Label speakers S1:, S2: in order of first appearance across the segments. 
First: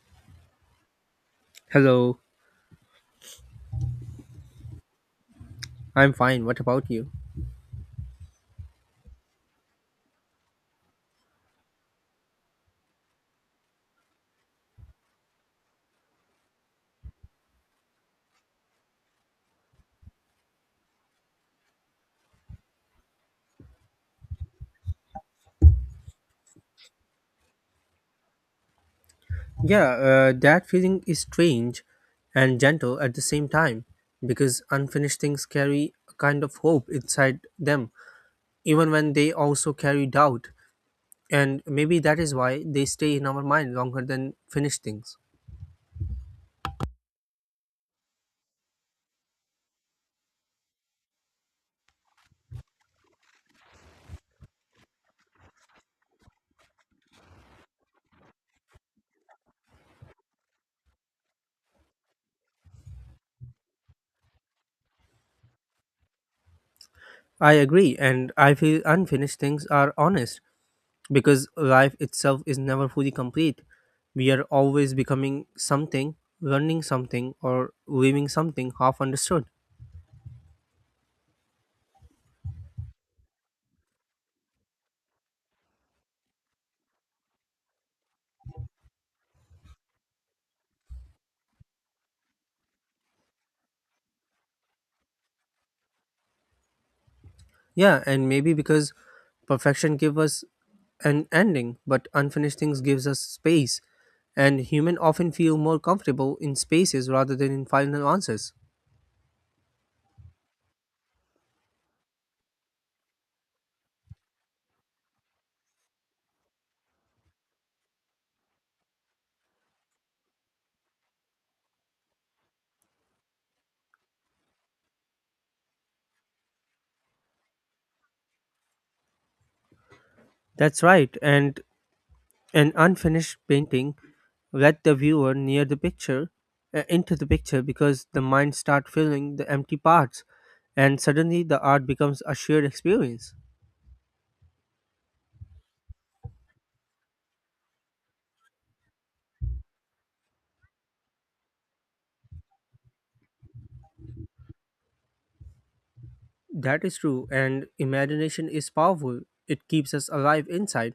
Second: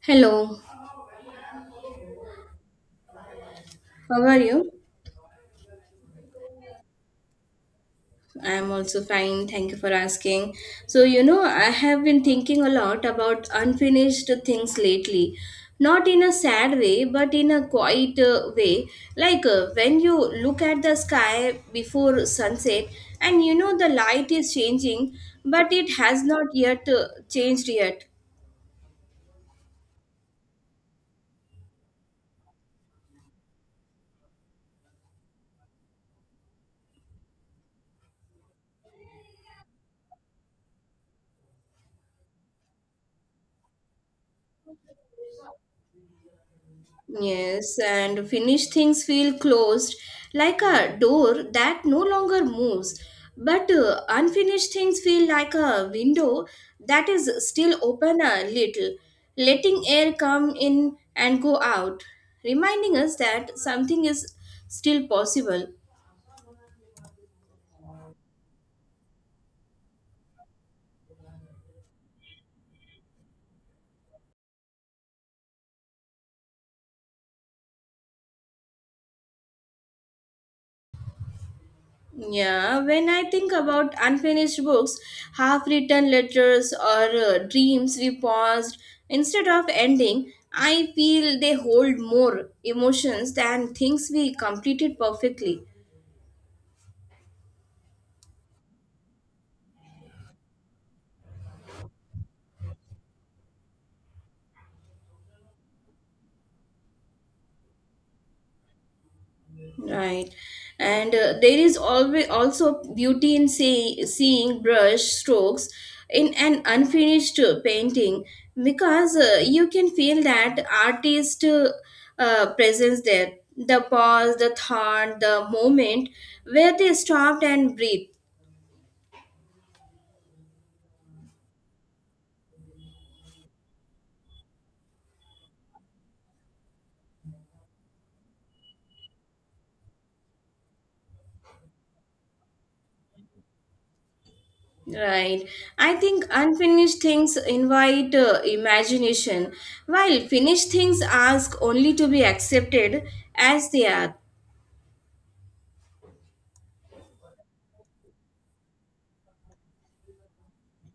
S1: Hello,
S2: Hello,
S1: how are you?
S2: I'm fine. What about you?
S1: I'm also fine. Thank you for asking. So, you know, I have been thinking a lot about unfinished things lately. Not in a sad way, but in a quiet way. Like when you look at the sky before sunset and you know the light is changing, but it has not yet changed yet.
S2: Yeah, that feeling is strange and gentle at the same time because unfinished things carry a kind of hope inside them, even when they also carry doubt. And maybe that is why they stay in our mind longer than finished things.
S1: Yes, and finished things feel closed, like a door that no longer moves. But unfinished things feel like a window that is still open a little, letting air come in and go out, reminding us that something is still possible.
S2: I agree, and I feel unfinished things are honest because life itself is never fully complete. We are always becoming something, learning something, or leaving something half understood.
S1: Yeah, when I think about unfinished books, half written letters, or dreams we paused instead of ending, I feel they hold more emotions than things we completed perfectly.
S2: Yeah, and maybe because perfection gives us an ending, but unfinished things gives us space, and humans often feel more comfortable in spaces rather than in final answers.
S1: Right. And there is always also beauty in seeing brush strokes in an unfinished painting because you can feel that artist presence there. The pause, the thought, the moment where they stopped and breathed.
S2: That's right, and an unfinished painting let the viewer near the picture into the picture because the mind start filling the empty parts, and suddenly the art becomes a shared experience.
S1: Right. I think unfinished things invite imagination, while finished things ask only to be accepted as they are.
S2: That is true, and imagination is powerful. It keeps us alive inside.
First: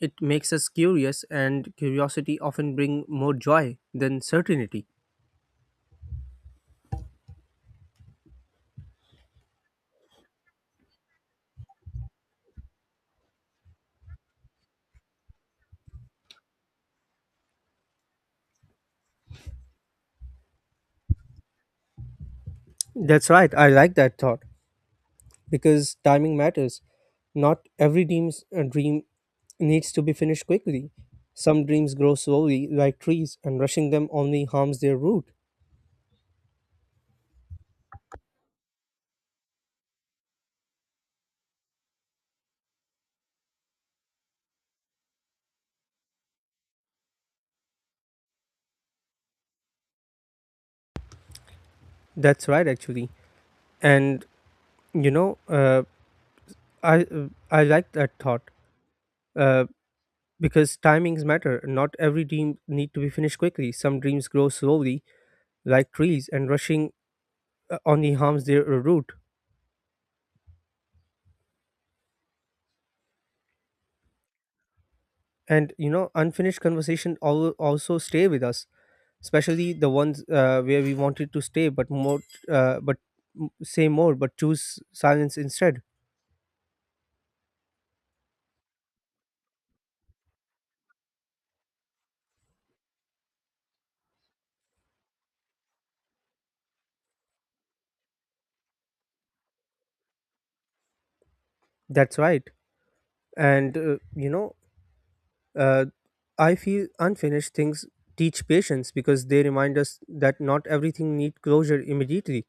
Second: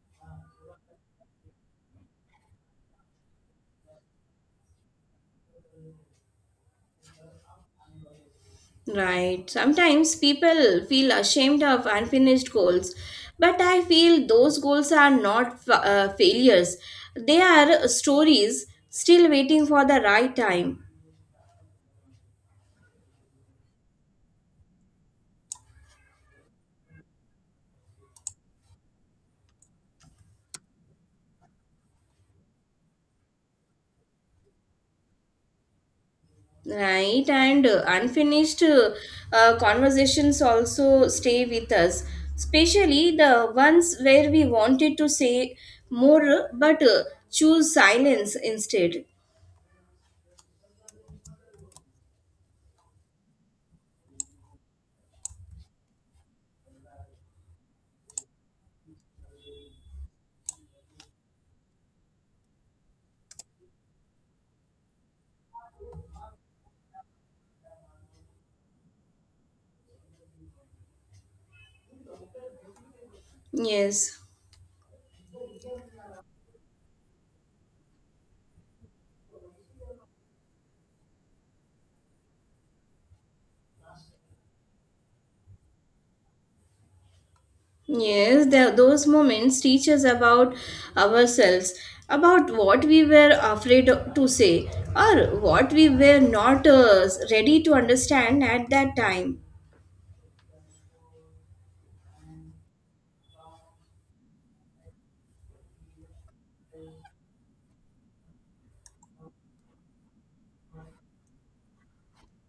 S2: It makes us curious, and curiosity often bring more joy than certainty.
S1: Right. Sometimes people feel ashamed of unfinished goals, but I feel those goals are not failures. They are stories still waiting for the right time.
S2: That's right. I like that thought because timing matters. Not every dream needs to be finished quickly. Some dreams grow slowly, like trees, and rushing them only harms their root.
S1: Right. And unfinished conversations also stay with us, especially the ones where we wanted to say more but choose silence instead.
S2: That's right, actually. And you know, uh, I like that thought, uh, because timings matter. Not every dream need to be finished quickly. Some dreams grow slowly, like trees, and rushing on the harms their route.
S1: Yes.
S2: And you know, unfinished conversation also stay with us, especially the ones where we wanted to stay but more uh, but say more but choose silence instead.
S1: Yes, those moments teach us about ourselves, about what we were afraid to say, or what we were not ready to understand at that time.
S2: That's right. And uh, you know uh, i feel unfinished things teach patience because they remind us that not everything need closure immediately.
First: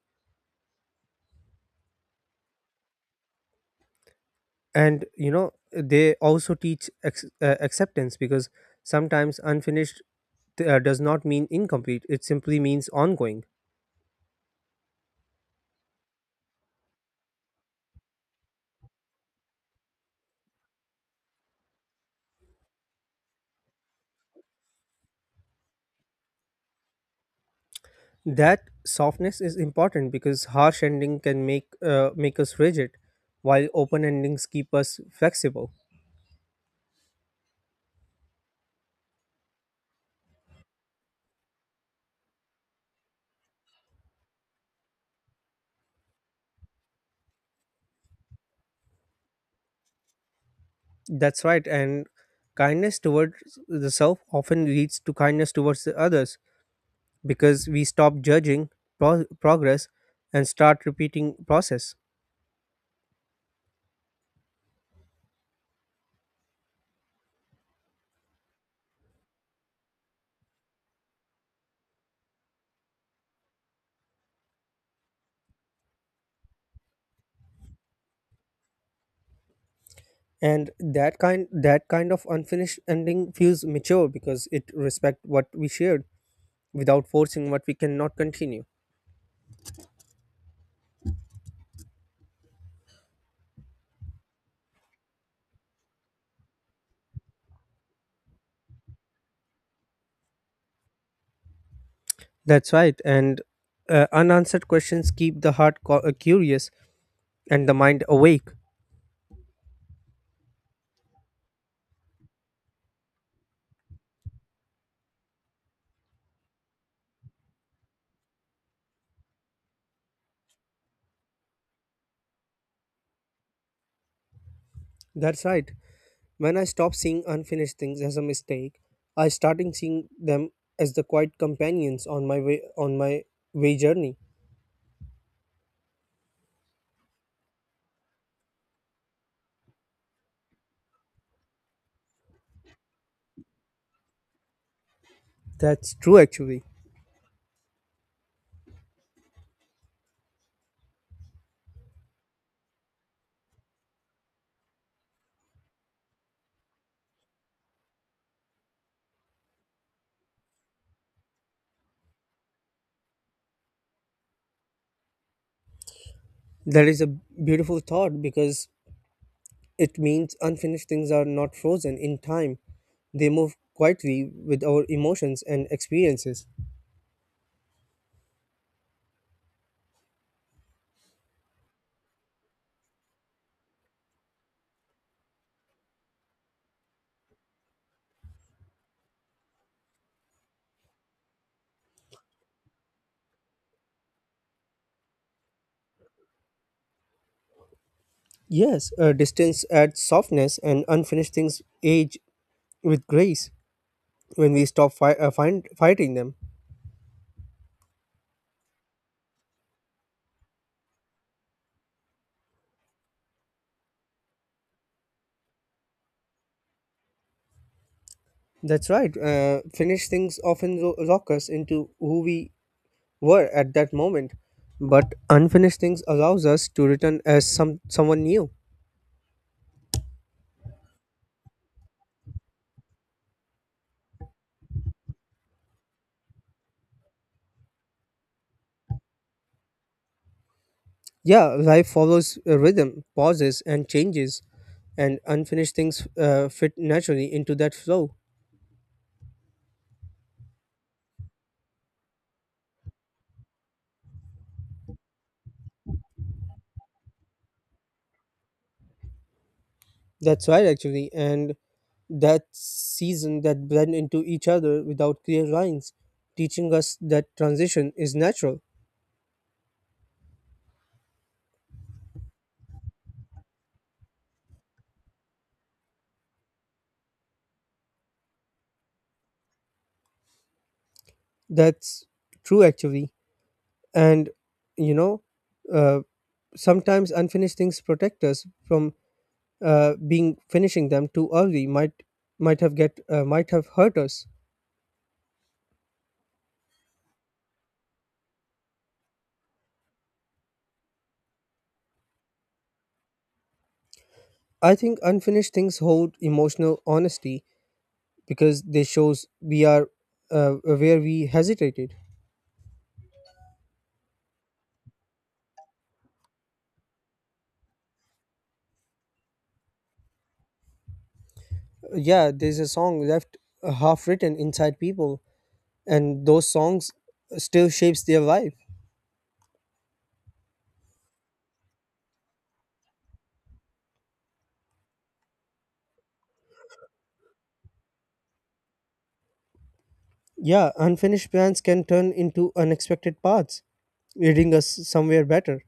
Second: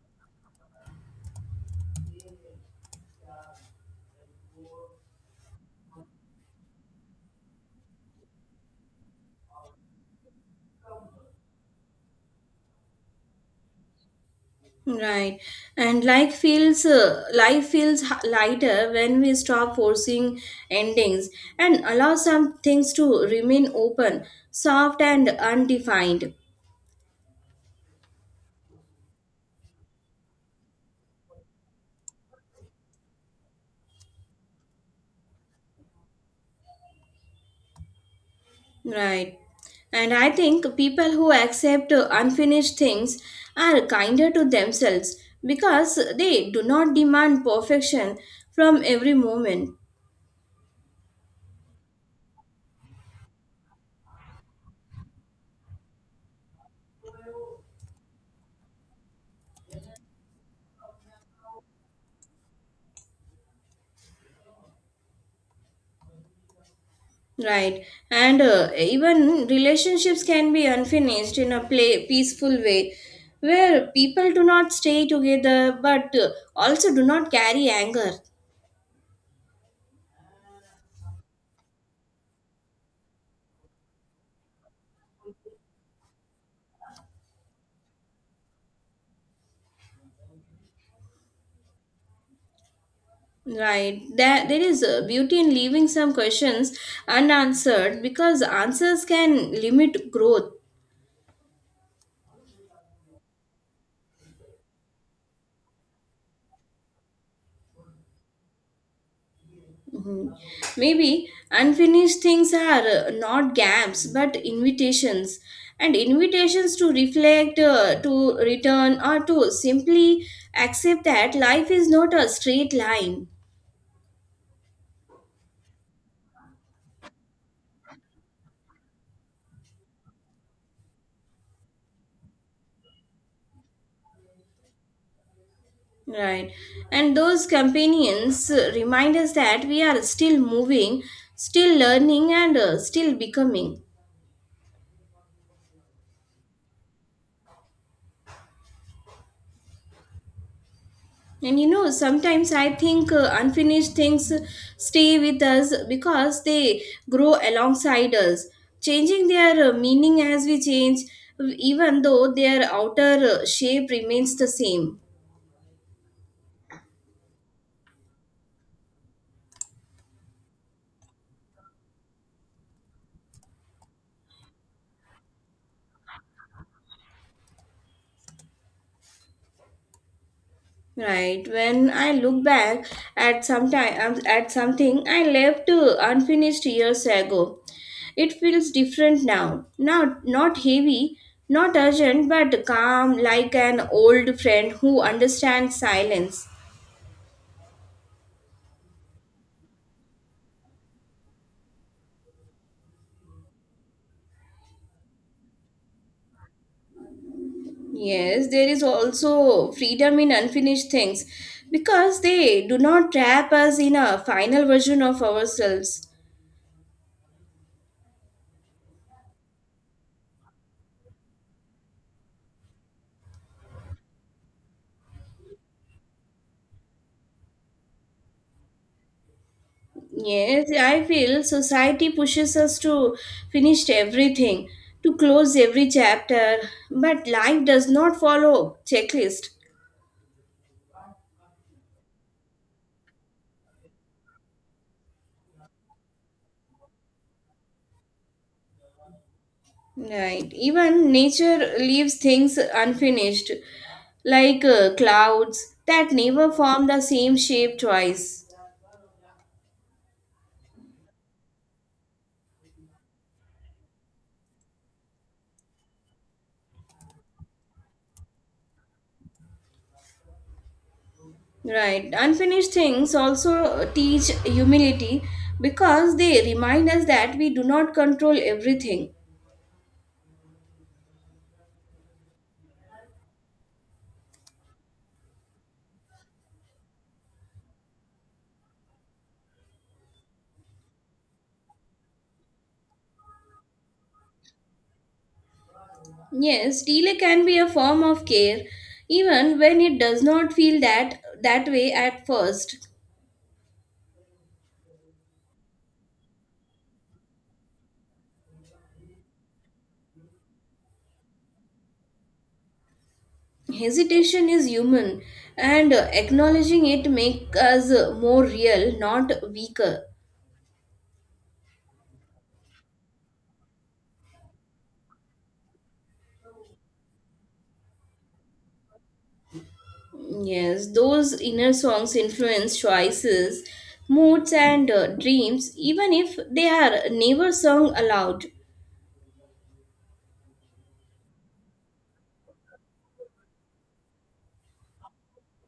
S2: And you know, they also teach acceptance, because sometimes unfinished does not mean incomplete, it simply means ongoing.
S1: Right, and like feels life feels lighter when we stop forcing endings and allow some things to remain open, soft, and undefined.
S2: That softness is important because harsh ending can make us rigid, while open endings keep us flexible.
S1: Right. And I think people who accept unfinished things are kinder to themselves because they do not demand perfection from every moment.
S2: That's right, and kindness towards the self often leads to kindness towards the others because we stop judging progress and start repeating process.
S1: Right. And even relationships can be unfinished in a peaceful way where people do not stay together but also do not carry anger.
S2: And that kind of unfinished ending feels mature because it respect what we shared without forcing what we cannot continue.
S1: Right. There is beauty in leaving some questions unanswered because answers can limit growth.
S2: That's right, and unanswered questions keep the heart curious and the mind awake.
S1: Mhm. Maybe unfinished things are not gaps but invitations, and invitations to reflect, to return, or to simply accept that life is not a straight line.
S2: That's right. When I stop seeing unfinished things as a mistake, I starting seeing them as the quiet companions on my way journey.
S1: Right. And those companions remind us that we are still moving, still learning, and still becoming.
S2: That's true, actually.
S1: And you know, sometimes I think unfinished things stay with us because they grow alongside us, changing their meaning as we change, even though their outer shape remains the same.
S2: That is a beautiful thought because it means unfinished things are not frozen in time. They move quietly with our emotions and experiences.
S1: Right. When I look back at some time, at something I left unfinished years ago, it feels different now. Now, not heavy, not urgent, but calm, like an old friend who understands silence.
S2: Yes, distance adds softness, and unfinished things age with grace when we stop fighting them.
S1: Yes, there is also freedom in unfinished things because they do not trap us in a final version of ourselves.
S2: That's right. Finished things often lock us into who we were at that moment, but unfinished things allows us to return as someone new.
S1: Yes, I feel society pushes us to finish everything, to close every chapter, but life does not follow checklist.
S2: Yeah, life follows a rhythm, pauses, and changes, and unfinished things fit naturally into that flow.
S1: Right. Even nature leaves things unfinished, like clouds that never form the same shape twice.
S2: That's right, actually, and that season that blend into each other without clear lines, teaching us that transition is natural.
S1: Right. Unfinished things also teach humility because they remind us that we do not control everything.
S2: That's true, actually, and you know, uh, sometimes unfinished things protect us from being finishing them too early. Might have get might have hurt us.
S1: Yes, delay can be a form of care even when it does not feel that way at first.
S2: I think unfinished things hold emotional honesty because they shows we are where we hesitated.
S1: Hesitation is human and acknowledging it makes us more real, not weaker.
S2: Yeah, there's a song left half written inside people, and those songs still shapes their life.
S1: Yes, those inner songs influence choices, moods and dreams even if they are never sung aloud.
S2: Yeah, unfinished plans can turn into unexpected paths, leading us somewhere better.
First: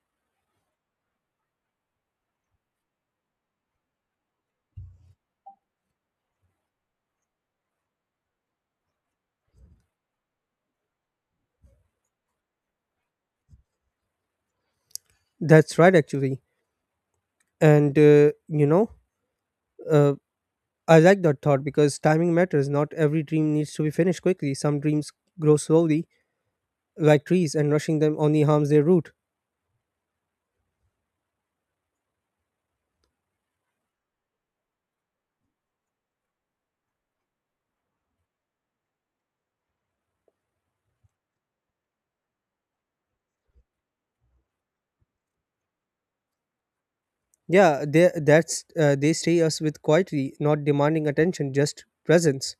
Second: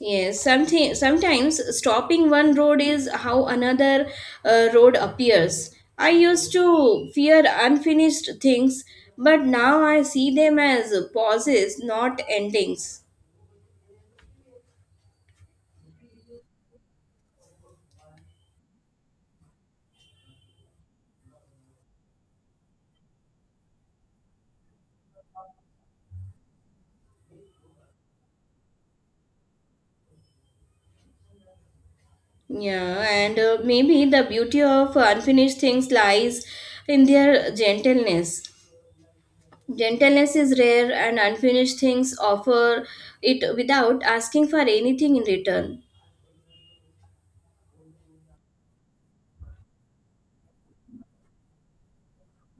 S1: Yes, something sometimes stopping one road is how another road appears. I used to fear unfinished things, but now I see them as pauses, not endings.
S2: That's right, actually. And you know. Uh, I like that thought because timing matters. Not every dream needs to be finished quickly. Some dreams grow slowly, like trees, and rushing them only harms their root.
S1: Yeah, and maybe the beauty of unfinished things lies in their gentleness. Gentleness is rare, and unfinished things offer it without asking for anything in return.
S2: Yeah, they stay us with quietly, not demanding attention, just presence.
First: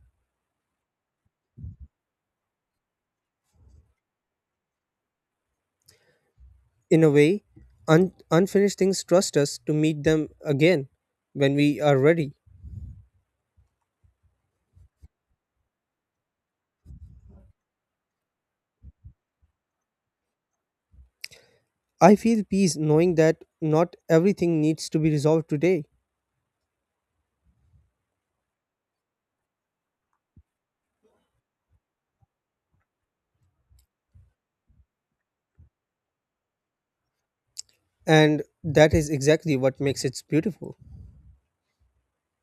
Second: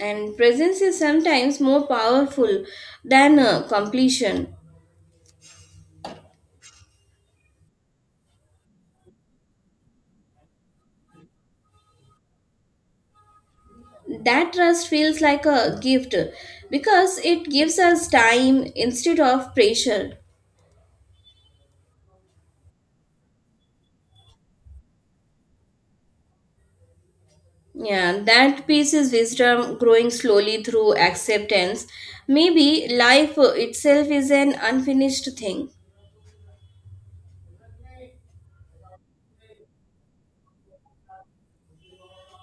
S1: And presence is sometimes more powerful than completion.
S2: In a way, unfinished things trust us to meet them again when we are ready.
S1: That trust feels like a gift because it gives us time instead of pressure.
S2: I feel peace knowing that not everything needs to be resolved today,
S1: Yeah, that piece is wisdom growing slowly through acceptance. Maybe life itself is an unfinished thing.
S2: and that is exactly what makes it beautiful.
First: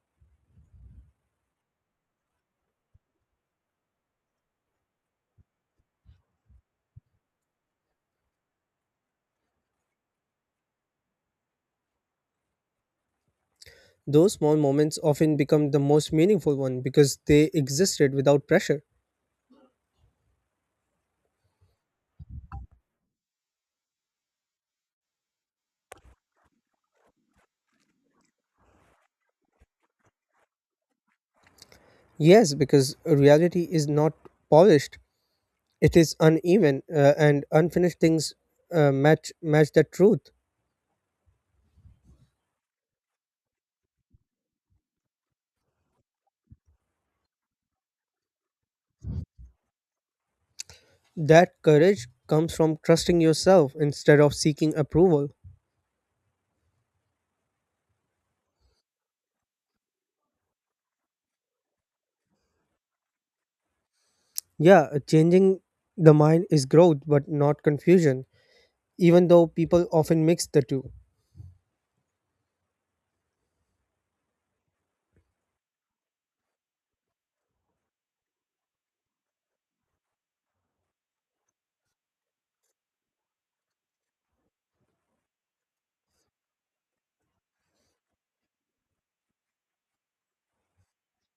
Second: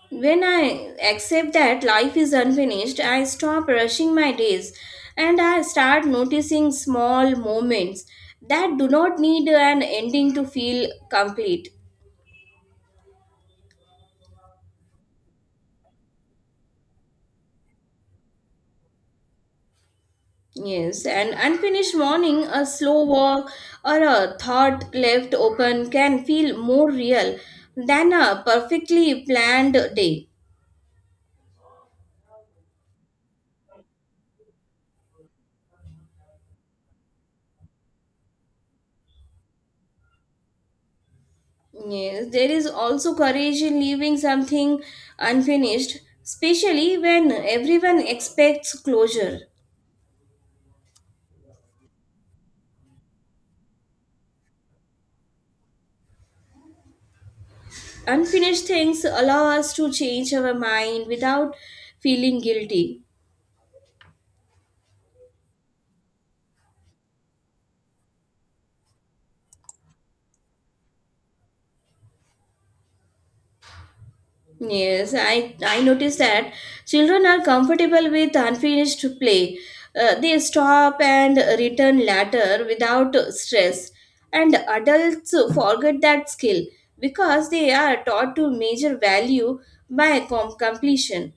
S1: When I accept that life is unfinished, I stop rushing my days and I start noticing small moments that do not need an ending to feel complete.
S2: Those small moments often become the most meaningful one because they existed without pressure.
S1: Yes, an unfinished morning, a slow walk, or a thought left open can feel more real than a perfectly planned day.
S2: Yes, because reality is not polished; it is uneven, and unfinished things match that truth.
S1: Yes, there is also courage in leaving something unfinished, especially when everyone expects closure.
S2: That courage comes from trusting yourself instead of seeking approval.
S1: Unfinished things allow us to change our mind without feeling guilty.
S2: Yeah, changing the mind is growth, but not confusion, even though people often mix the two.
S1: Yes, I noticed that children are comfortable with unfinished play. They stop and return later without stress. And adults forget that skill because they are taught to measure value by completion.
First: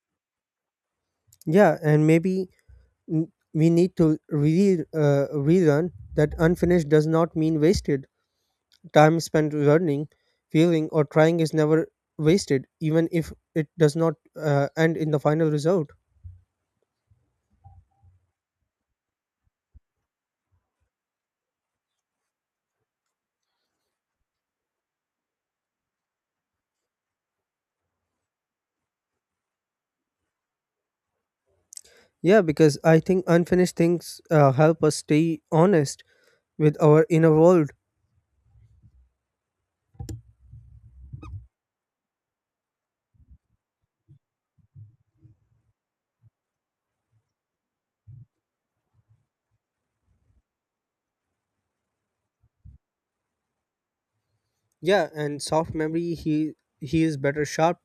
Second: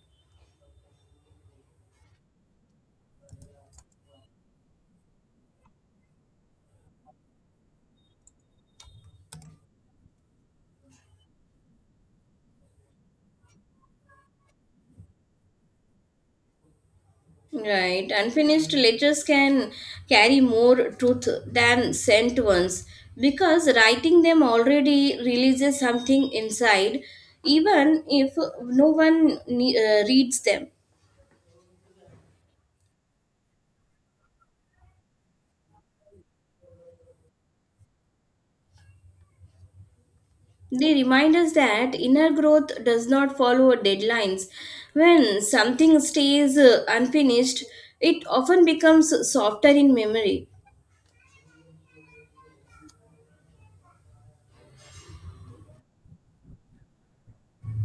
S2: Yeah, and maybe we need to relearn that unfinished does not mean wasted. Time spent learning, feeling, or trying is never wasted, even if it does not end in the final result.
S1: Right. Unfinished letters can carry more truth than sent ones because writing them already releases something inside, even if no one reads them.
S2: Yeah, because I think unfinished things help us stay honest with our inner world.
S1: They remind us that inner growth does not follow deadlines. When something stays unfinished, it often becomes softer in memory.
S2: Yeah, and soft memory he is better sharp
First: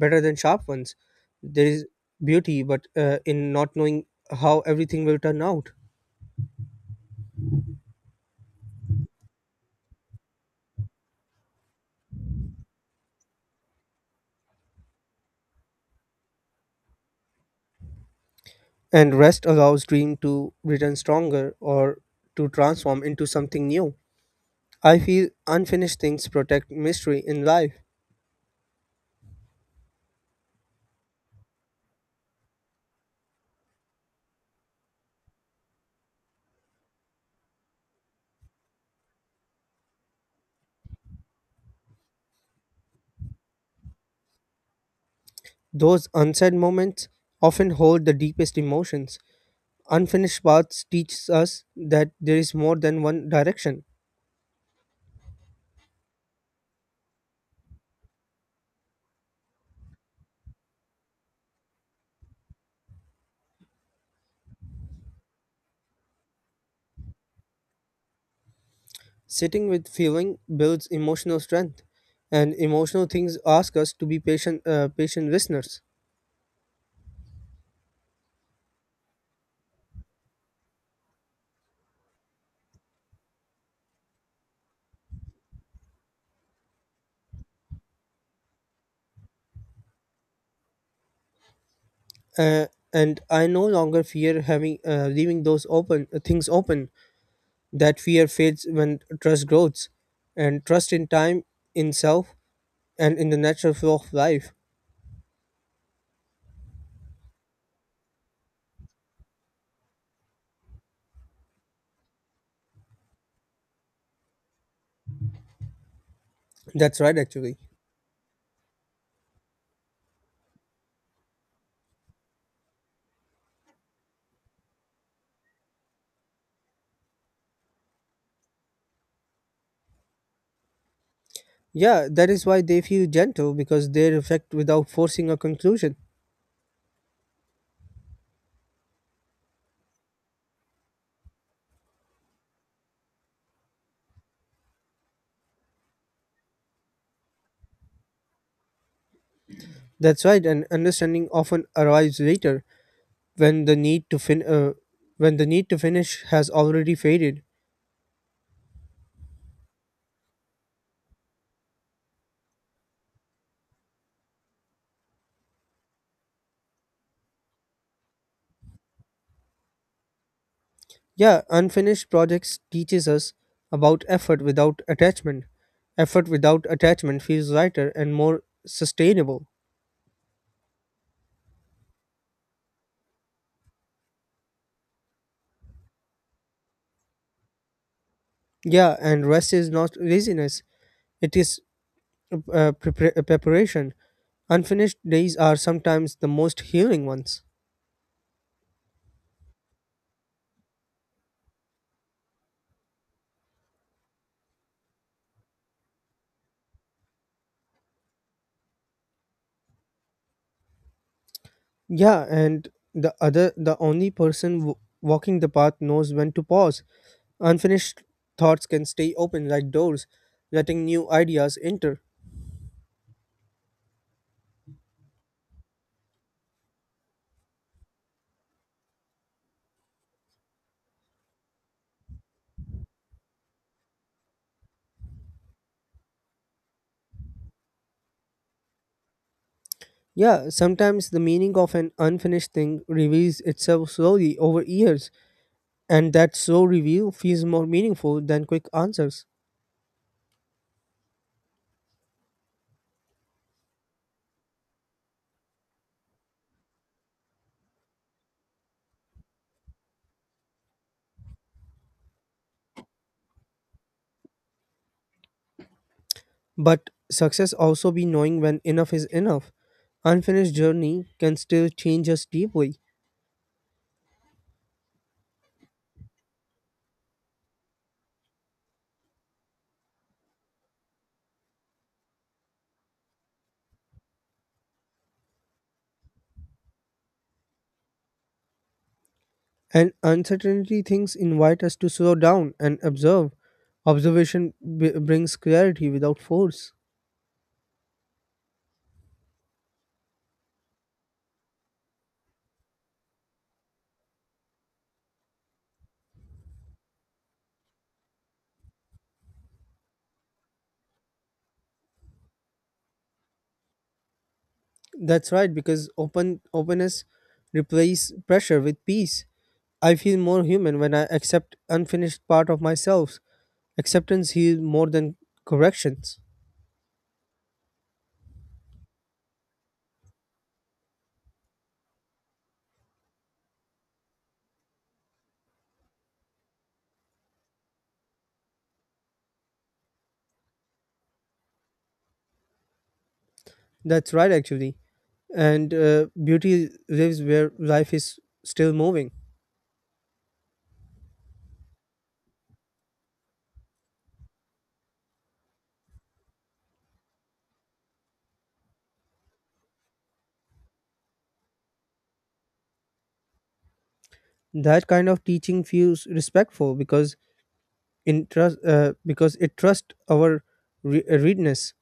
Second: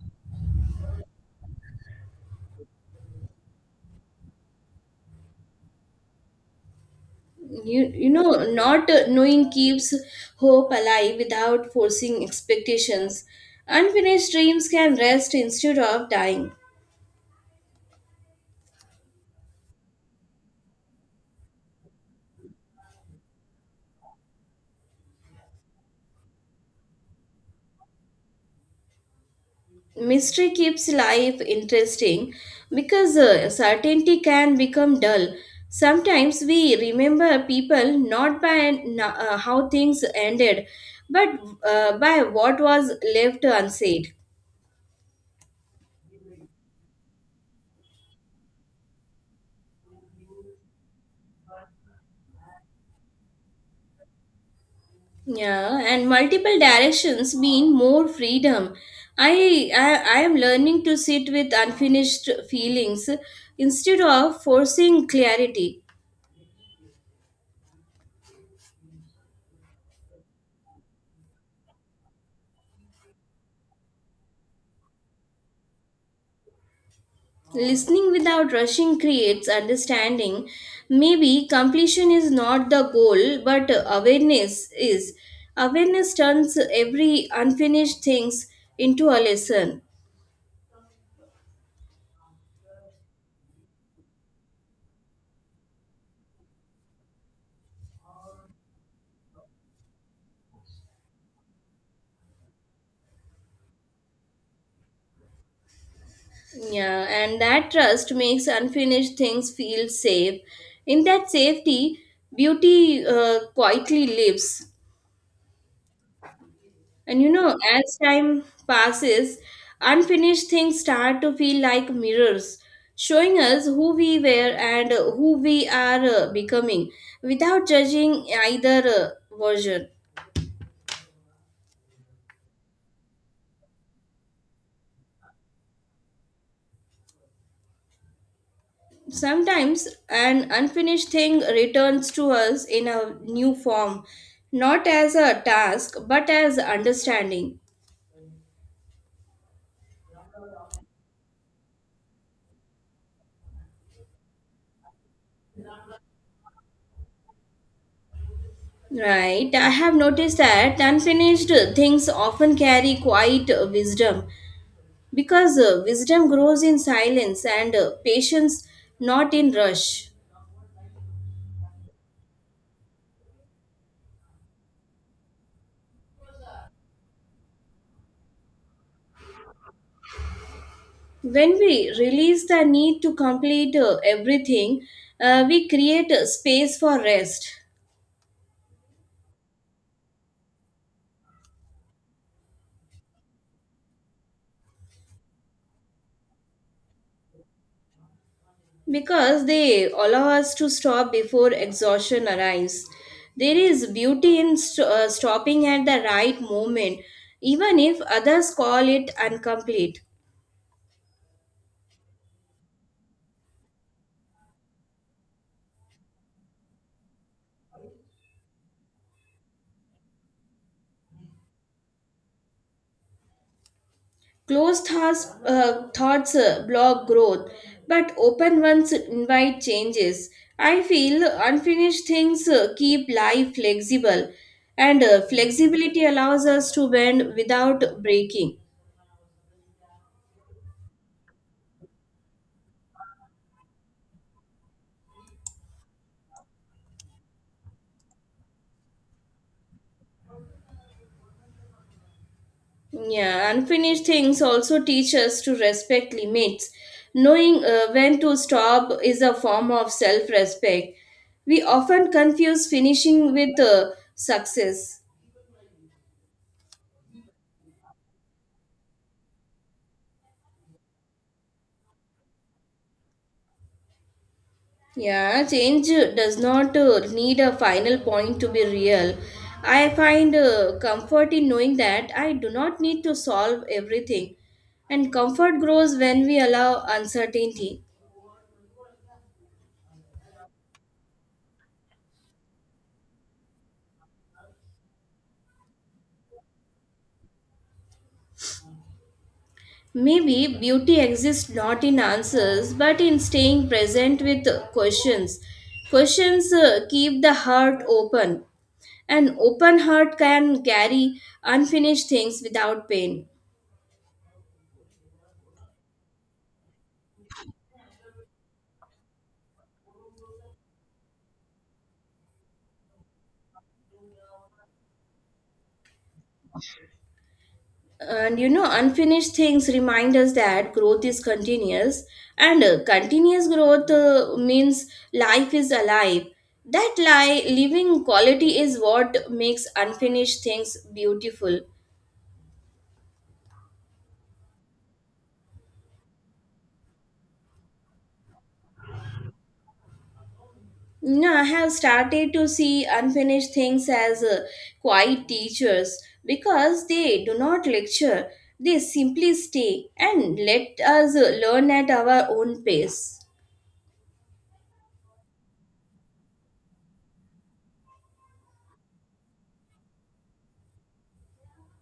S2: better than sharp ones. There is beauty, but in not knowing how everything will turn out.
S1: You know not knowing keeps hope alive without forcing expectations. Unfinished dreams can rest instead of dying.
S2: And rest allows dream to return stronger or to transform into something new. I feel unfinished things protect mystery in life.
S1: Mystery keeps life interesting because certainty can become dull. Sometimes we remember people not by how things ended but by what was left unsaid.
S2: Those unsaid moments often hold the deepest emotions. Unfinished paths teach us that there is more than one direction.
S1: Yeah, and multiple directions mean more freedom. I am learning to sit with unfinished feelings instead of forcing clarity.
S2: Sitting with feeling builds emotional strength, and emotional things ask us to be patient listeners.
S1: Listening without rushing creates understanding. Maybe completion is not the goal, but awareness is. Awareness turns every unfinished things into a lesson.
S2: Uh, and I no longer fear having leaving those open things open. That fear fades when trust grows, and trust in time, in self, and in the natural flow of life.
S1: Yeah, and that trust makes unfinished things feel safe. In that safety, beauty quietly lives.
S2: That's right,
S1: And you
S2: actually.
S1: know, as time passes, unfinished things start to feel like mirrors, showing us who we were and who we are becoming without judging either version.
S2: Yeah, that is why they feel gentle because they reflect without forcing a conclusion.
S1: Sometimes an unfinished thing returns to us in a new form, not as a task but as understanding.
S2: That's right, and understanding often arrives later when the need to finish has already faded.
S1: Right, I have noticed that unfinished things often carry quiet wisdom because wisdom grows in silence and patience not in rush.
S2: Yeah, unfinished projects teaches us about effort without attachment. Effort without attachment feels lighter and more sustainable.
S1: When we release the need to complete everything, we create a space for rest.
S2: Yeah, and rest is not laziness; it is preparation. Unfinished days are sometimes the most healing ones.
S1: Because they allow us to stop before exhaustion arrives. There is beauty in stopping at the right moment, even if others call it incomplete.
S2: Yeah, and the only person walking the path knows when to pause. Unfinished thoughts can stay open like doors, letting new ideas enter.
S1: Closed thoughts block growth, but open ones invite changes. I feel unfinished things keep life flexible, and flexibility allows us to bend without breaking.
S2: Yeah, sometimes the meaning of an unfinished thing reveals itself slowly over years, and that slow reveal feels more meaningful than quick answers.
S1: Yeah, unfinished things also teach us to respect limits. Knowing when to stop is a form of self respect. We often confuse finishing with success.
S2: But success also be knowing when enough is enough. Unfinished journey can still change us deeply.
S1: Yeah, change does not need a final point to be real. I find comfort in knowing that I do not need to solve everything. And comfort grows when we allow uncertainty.
S2: And uncertainty things invite us to slow down and observe. Observation brings clarity without force.
S1: Maybe beauty exists not in answers but in staying present with questions. Questions keep the heart open. An open heart can carry unfinished things without pain.
S2: That's right, because open openness replaces pressure with peace. I feel more human when I accept unfinished part of myself. Acceptance heals more than corrections.
S1: And you know, unfinished things remind us that growth is continuous, and continuous growth means life is alive. That living quality is what makes unfinished things beautiful.
S2: That's right, actually. And beauty lives where life is still moving.
S1: No, I have started to see unfinished things as quiet teachers because they do not lecture. They simply stay and let us learn at our own pace.
S2: That kind of teaching feels respectful because it trusts our readiness.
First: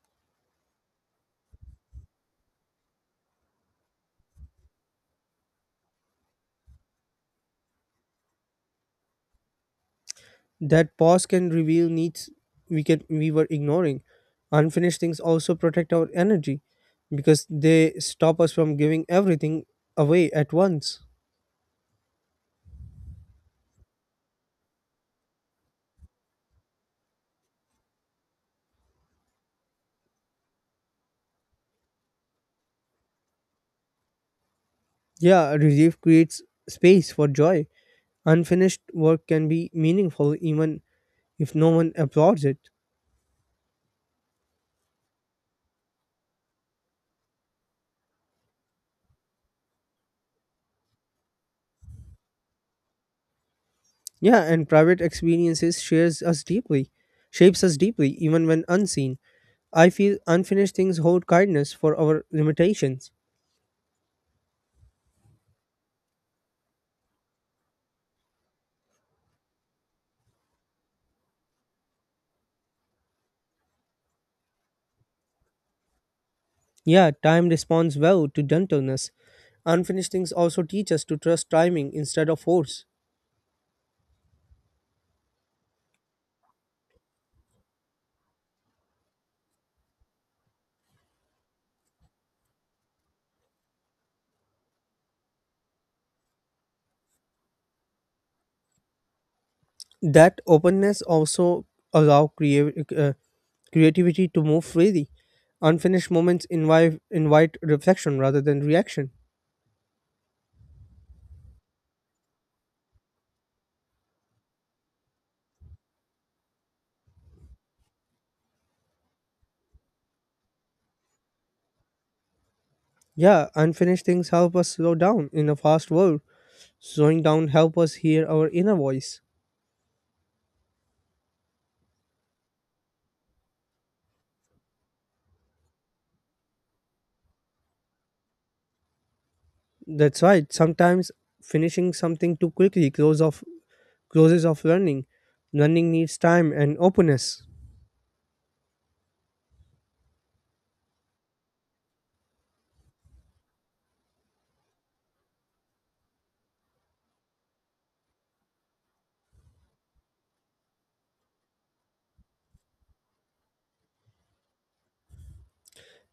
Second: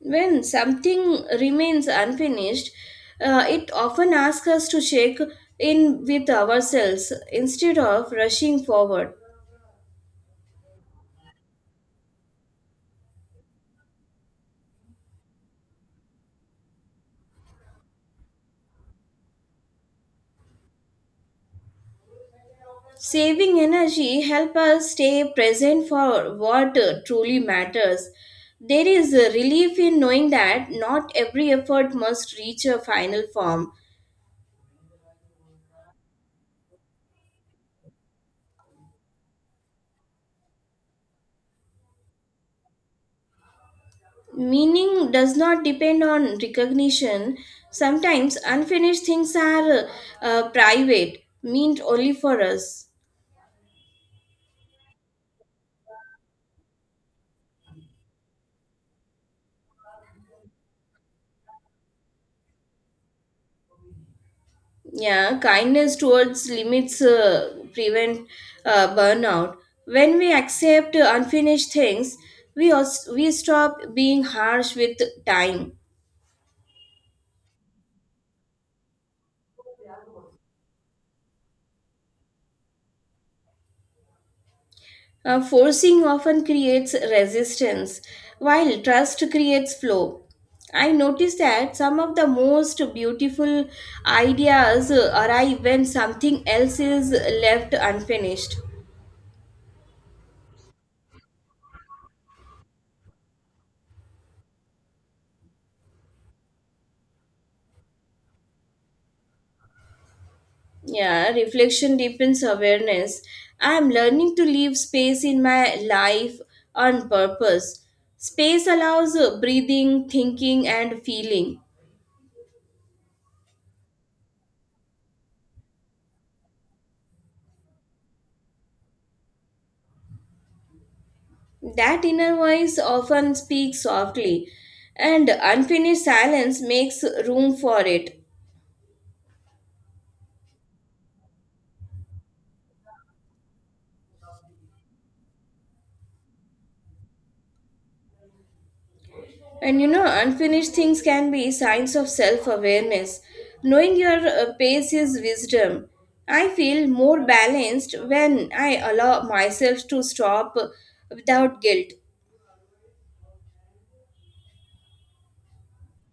S1: When something remains unfinished, it often asks us to check in with ourselves instead of rushing forward.
S2: That pause can reveal needs we were ignoring. Unfinished things also protect our energy because they stop us from giving everything away at once.
S1: Saving energy help us stay present for what truly matters. There is a relief in knowing that not every effort must reach a final form.
S2: Yeah, relief creates space for joy. Unfinished work can be meaningful even if no one applauds it.
S1: Meaning does not depend on recognition. Sometimes unfinished things are private, meant only for us.
S2: Yeah, and private experiences shares us deeply shapes us deeply, even when unseen. I feel unfinished things hold kindness for our limitations.
S1: Yeah, kindness towards limits prevent burnout. When we accept unfinished things, we stop being harsh with time.
S2: Yeah, time responds well to gentleness. Unfinished things also teach us to trust timing instead of force.
S1: Forcing often creates resistance, while trust creates flow. I noticed that some of the most beautiful ideas arrive when something else is left unfinished.
S2: That openness also allow creative. Creativity to move freely. Unfinished moments invite reflection rather than reaction.
S1: Yeah, reflection deepens awareness. I am learning to leave space in my life on purpose. Space allows breathing, thinking, and feeling.
S2: Yeah, unfinished things help us slow down in a fast world. Slowing down help us hear our inner voice.
S1: That inner voice often speaks softly, and unfinished silence makes room for it.
S2: That's right. Sometimes finishing something too quickly close off process of learning. Learning needs time and openness.
S1: And you know, unfinished things can be signs of self awareness. Knowing your pace is wisdom. I feel more balanced when I allow myself to stop without guilt.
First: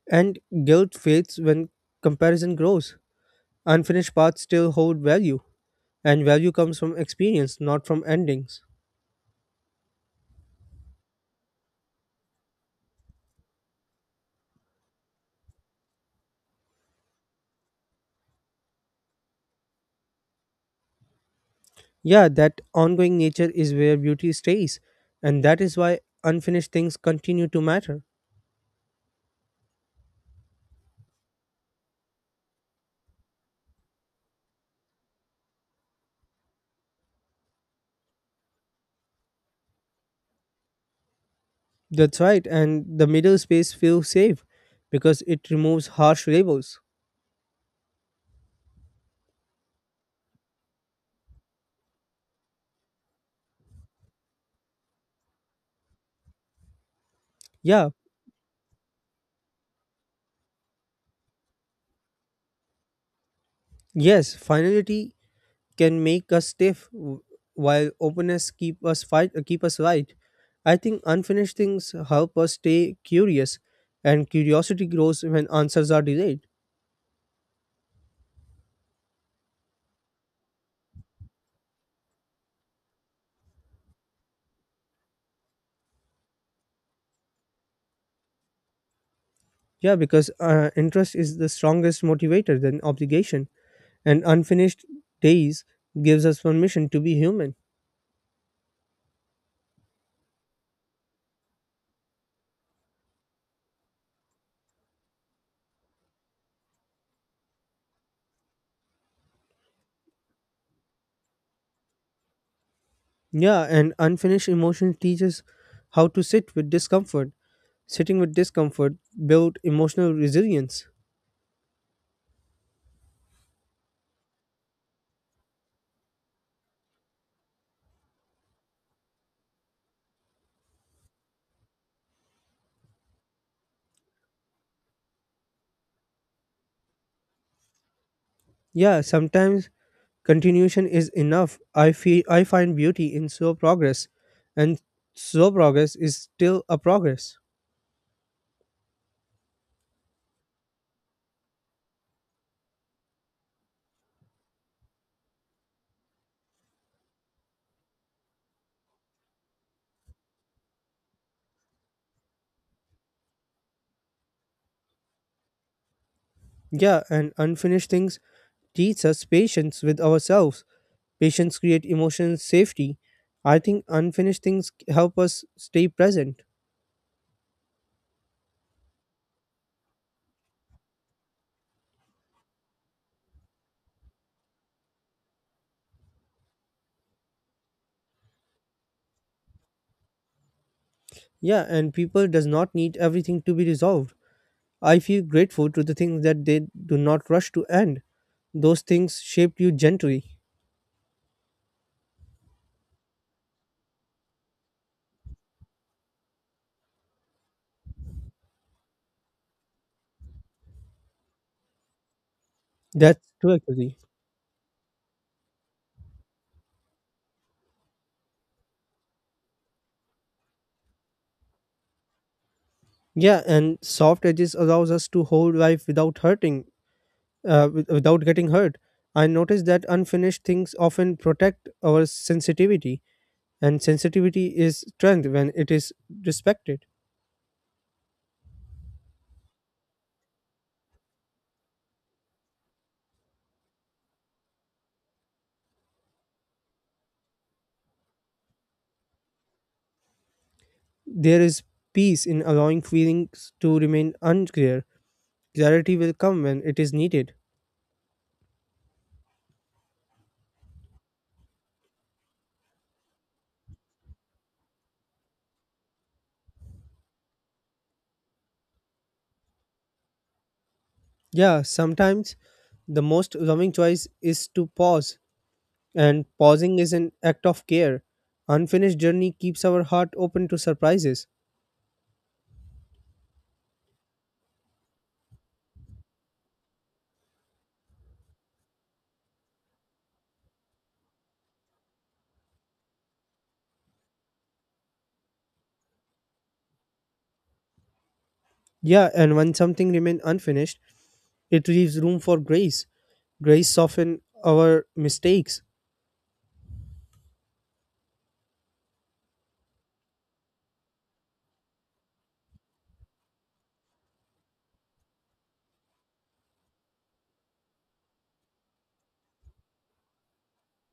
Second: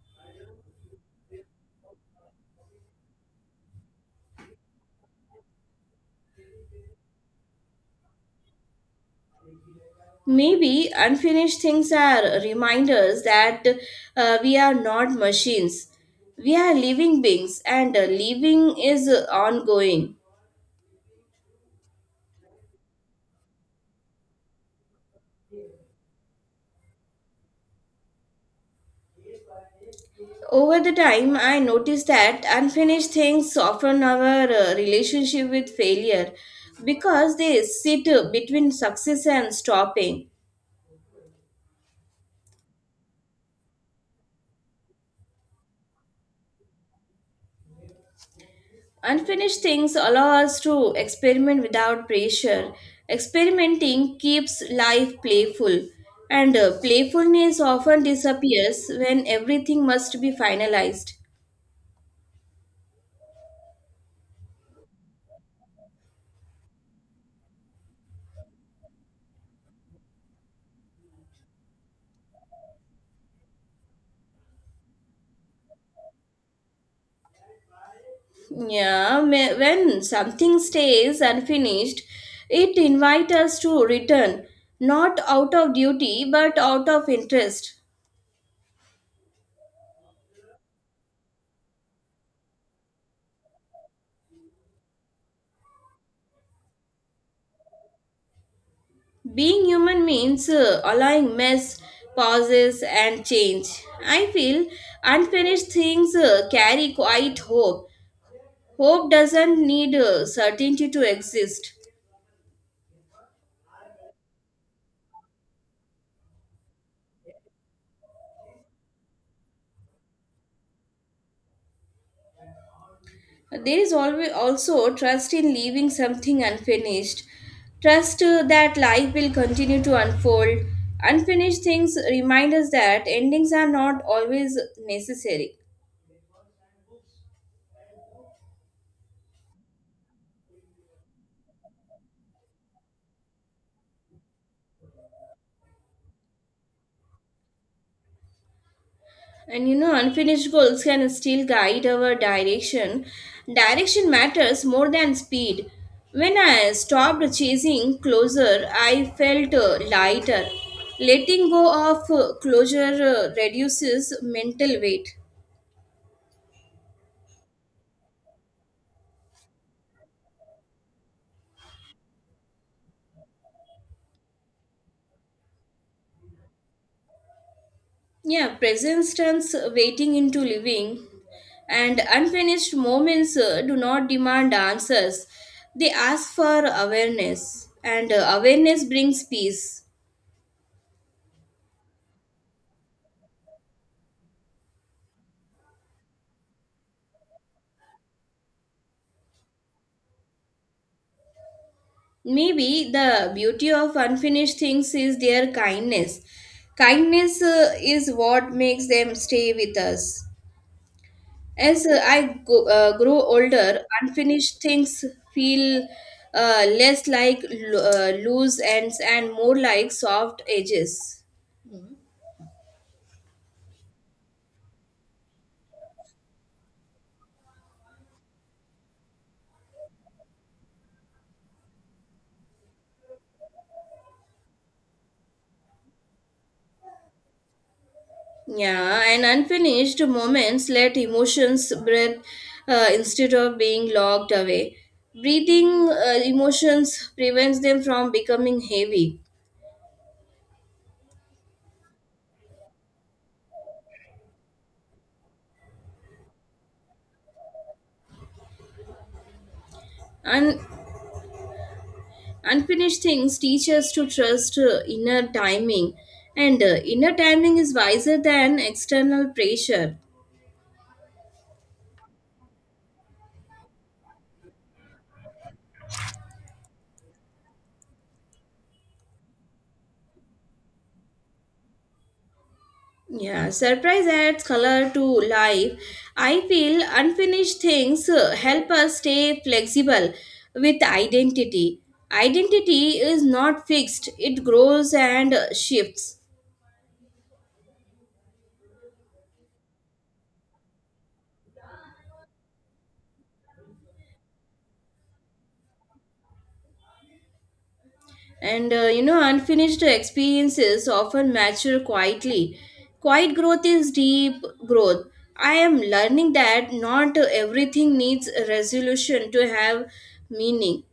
S2: And guilt fades when comparison grows. Unfinished paths still hold value, and value comes from experience, not from endings.
S1: Maybe unfinished things are reminders that we are not machines. We are living beings, and living is ongoing.
S2: Yeah, that ongoing nature is where beauty stays, and that is why unfinished things continue to matter.
S1: Over the time, I noticed that unfinished things soften our relationship with failure because they sit between success and stopping.
S2: That's right, and the middle space feels safe because it removes harsh labels.
S1: Unfinished things allow us to experiment without pressure. Experimenting keeps life playful, and playfulness
S2: Yeah,
S1: often disappears when everything must be finalized.
S2: yes, finality can make us stiff while openness keep us right. I think unfinished things help us stay curious, and curiosity grows when answers are delayed.
S1: Yeah, when something stays unfinished, it invites us to return, not out of duty but out of interest.
S2: Yeah, because interest is the strongest motivator than obligation, and unfinished days gives us permission to be human.
S1: Being human means allowing mess, pauses, and change. I feel unfinished things carry quite hope. Hope doesn't need certainty to exist.
S2: Yeah, and unfinished emotion teaches how to sit with discomfort. Sitting with discomfort build emotional resilience.
S1: There is always also trust in leaving something unfinished. Trust that life will continue to unfold. Unfinished things remind us that endings are not always necessary.
S2: Yeah, sometimes continuation is enough. I feel I find beauty in slow progress, and slow progress is still a progress.
S1: And you know, unfinished goals can still guide our direction. Direction matters more than speed. When I stopped chasing closure, I felt lighter. Letting go of closure reduces mental weight.
S2: Yeah, and unfinished things teach us patience with ourselves. Patience create emotional safety. I think unfinished things help us stay present.
S1: Yeah, presence turns waiting into living, and unfinished moments do not demand answers. They ask for awareness, and awareness brings peace.
S2: Yeah, and people does not need everything to be resolved. I feel grateful to the things that they do not rush to end. Those things shaped you gently.
S1: Maybe the beauty of unfinished things is their kindness. Kindness is what makes them stay with us. As I grow
S2: That's true,
S1: older,
S2: actually.
S1: unfinished things feel less like loose ends and more like soft edges.
S2: Yeah, and soft edges allows us to hold life without without getting hurt. I noticed that unfinished things often protect our sensitivity, and sensitivity is strength when it is respected.
S1: Yeah, and unfinished moments let emotions breathe instead of being locked away. Breathing emotions prevents them from becoming heavy.
S2: There is peace in allowing feelings to remain unclear. Clarity will come when it is needed.
S1: Un- Unfinished things teach us to trust inner timing, and inner timing is wiser than external pressure.
S2: Yeah, sometimes the most loving choice is to pause, and pausing is an act of care. Unfinished journey keeps our heart open to surprises.
S1: Yeah, surprise adds color to life. I feel unfinished things help us stay flexible with identity. Identity is not fixed, it grows and shifts.
S2: Yeah, and when something remains unfinished, it leaves room for grace. Grace soften our mistakes.
S1: And you know, unfinished experiences often mature quietly. Quiet growth is deep growth. I am learning that not everything needs a resolution to have meaning.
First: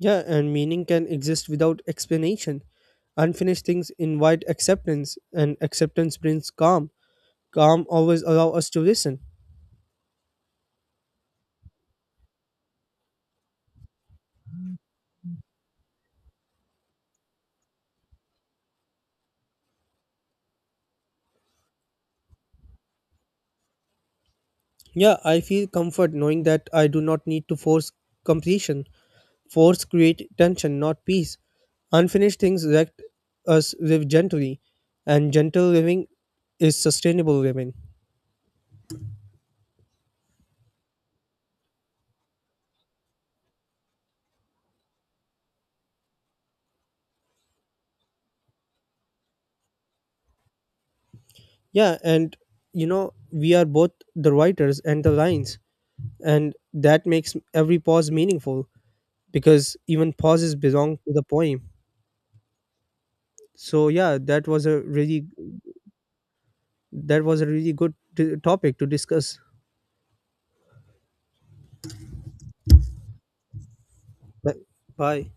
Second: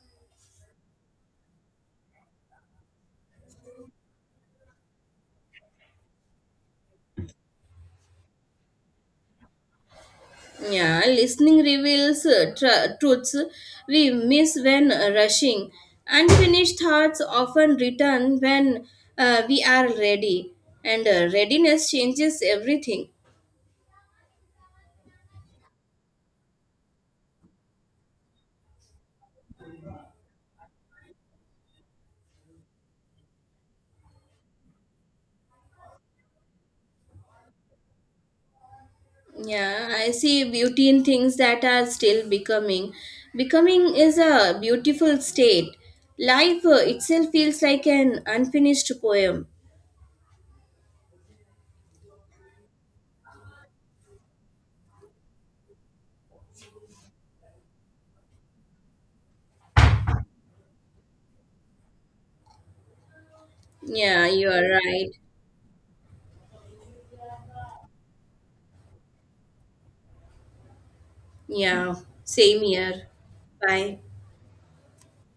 S2: Yeah, and meaning can exist without explanation. Unfinished things invite acceptance, and acceptance brings calm. Calm always allow us to listen.
S1: Yeah, listening reveals truths we miss when rushing. Unfinished thoughts often return when we are ready, and readiness changes everything.
S2: Yeah, I feel comfort knowing that I do not need to force completion. Force create tension, not peace. Unfinished things let us live gently, and gentle living is sustainable living.
S1: Yeah, I see beauty in things that are still becoming. Becoming is a beautiful state. Life itself feels like an unfinished poem.
S2: Yeah, and you know, we are both the writers and the lines, and that makes every pause meaningful because even pauses belong to the poem. So yeah,
S1: Yeah, you are right.
S2: that was a really good topic to discuss.
S1: Yeah, same here. Bye.
S2: Bye.